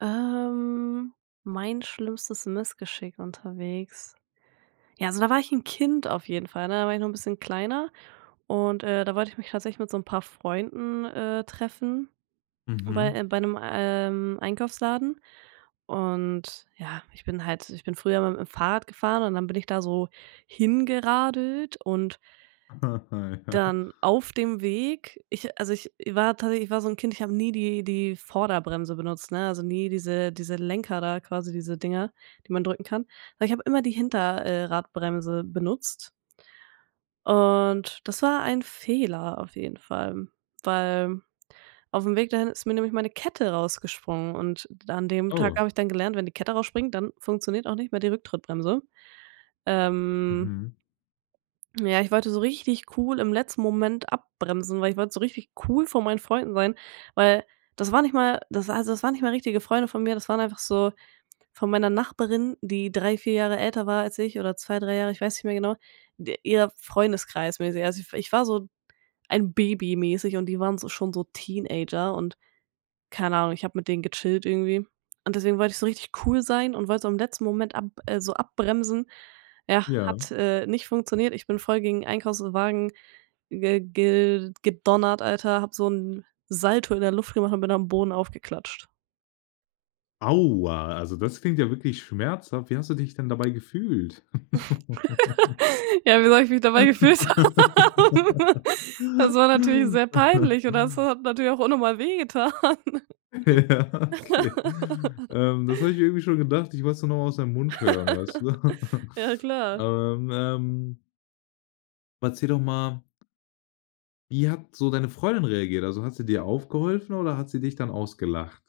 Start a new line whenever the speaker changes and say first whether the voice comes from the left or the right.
right: Ähm, mein schlimmstes Missgeschick unterwegs. Ja, also da war ich 'n Kind auf jeden Fall, ne? Da war ich noch 'n bisschen kleiner und, äh, da wollte ich mich tatsächlich mit so 'n paar Freunden, äh, treffen bei,
left: Mhm.
right: äh bei 'nem, ähm, Einkaufsladen und ja, ich bin halt ich bin früher immer mit 'm Fahrrad gefahren und dann bin ich da so hingeradelt und dann auf dem Weg ich also, ich war tatsächlich so 'n Kind, ich habe nie die die Vorderbremse benutzt, ne, also nie diese diese Lenker da, quasi diese Dinger, die man drücken kann, aber ich habe immer die Hinter äh, Radbremse benutzt und das war ein Fehler auf jeden Fall, weil aufm Weg dahin ist mir nämlich meine Kette rausgesprungen und d an dem Tag
left: Oh.
right: habe ich dann gelernt, wenn die Kette rausspringt, dann funktioniert auch nicht mehr die Rücktrittbremse. Ähm.
left: Mhm.
right: Ja, ich wollte so richtig cool im letzten Moment abbremsen, weil ich wollte so richtig cool vor meinen Freunden sein, weil das war nicht mal das also, das waren nicht mal richtige Freunde von mir, das waren einfach so, von meiner Nachbarin, die 3, 4 Jahre älter war als ich oder 2, 3 Jahre, ich weiß nicht mehr genau, de ihr Freundeskreis-mäßig. Also ich w ich war so ein Baby-mäßig und die waren so schon so Teenager und- keine Ahnung- ich hab mit denen gechillt irgendwie und deswegen wollte ich so richtig cool sein und wollte so im letzten Moment ab äh, so abbremsen. Ja,
left: Ja.
right: hat, äh, nicht funktioniert. Ich bin voll gegen 'n Einkaufswagen ge gel gedonnert, Alter, hab so 'n Salto in der Luft gemacht und bin am Boden aufgeklatscht.
left: Aua, also das klingt ja wirklich schmerzhaft. Wie hast du dich denn dabei gefühlt?
right: Ja, wie soll ich mich dabei gefühlt haben? Das war natürlich sehr peinlich und das hat natürlich auch auch unnormal wehgetan.
left: Ja, okay. Ähm, das hab ich mir irgendwie schon gedacht, ich wollt's nur noch mal aus deinem Mund hören, weißt du?
right: Ja, klar.
left: Aber, ähm Erzähl doch mal wie hat so deine Freundin reagiert? Also, hat sie dir aufgeholfen oder hat sie dich dann ausgelacht?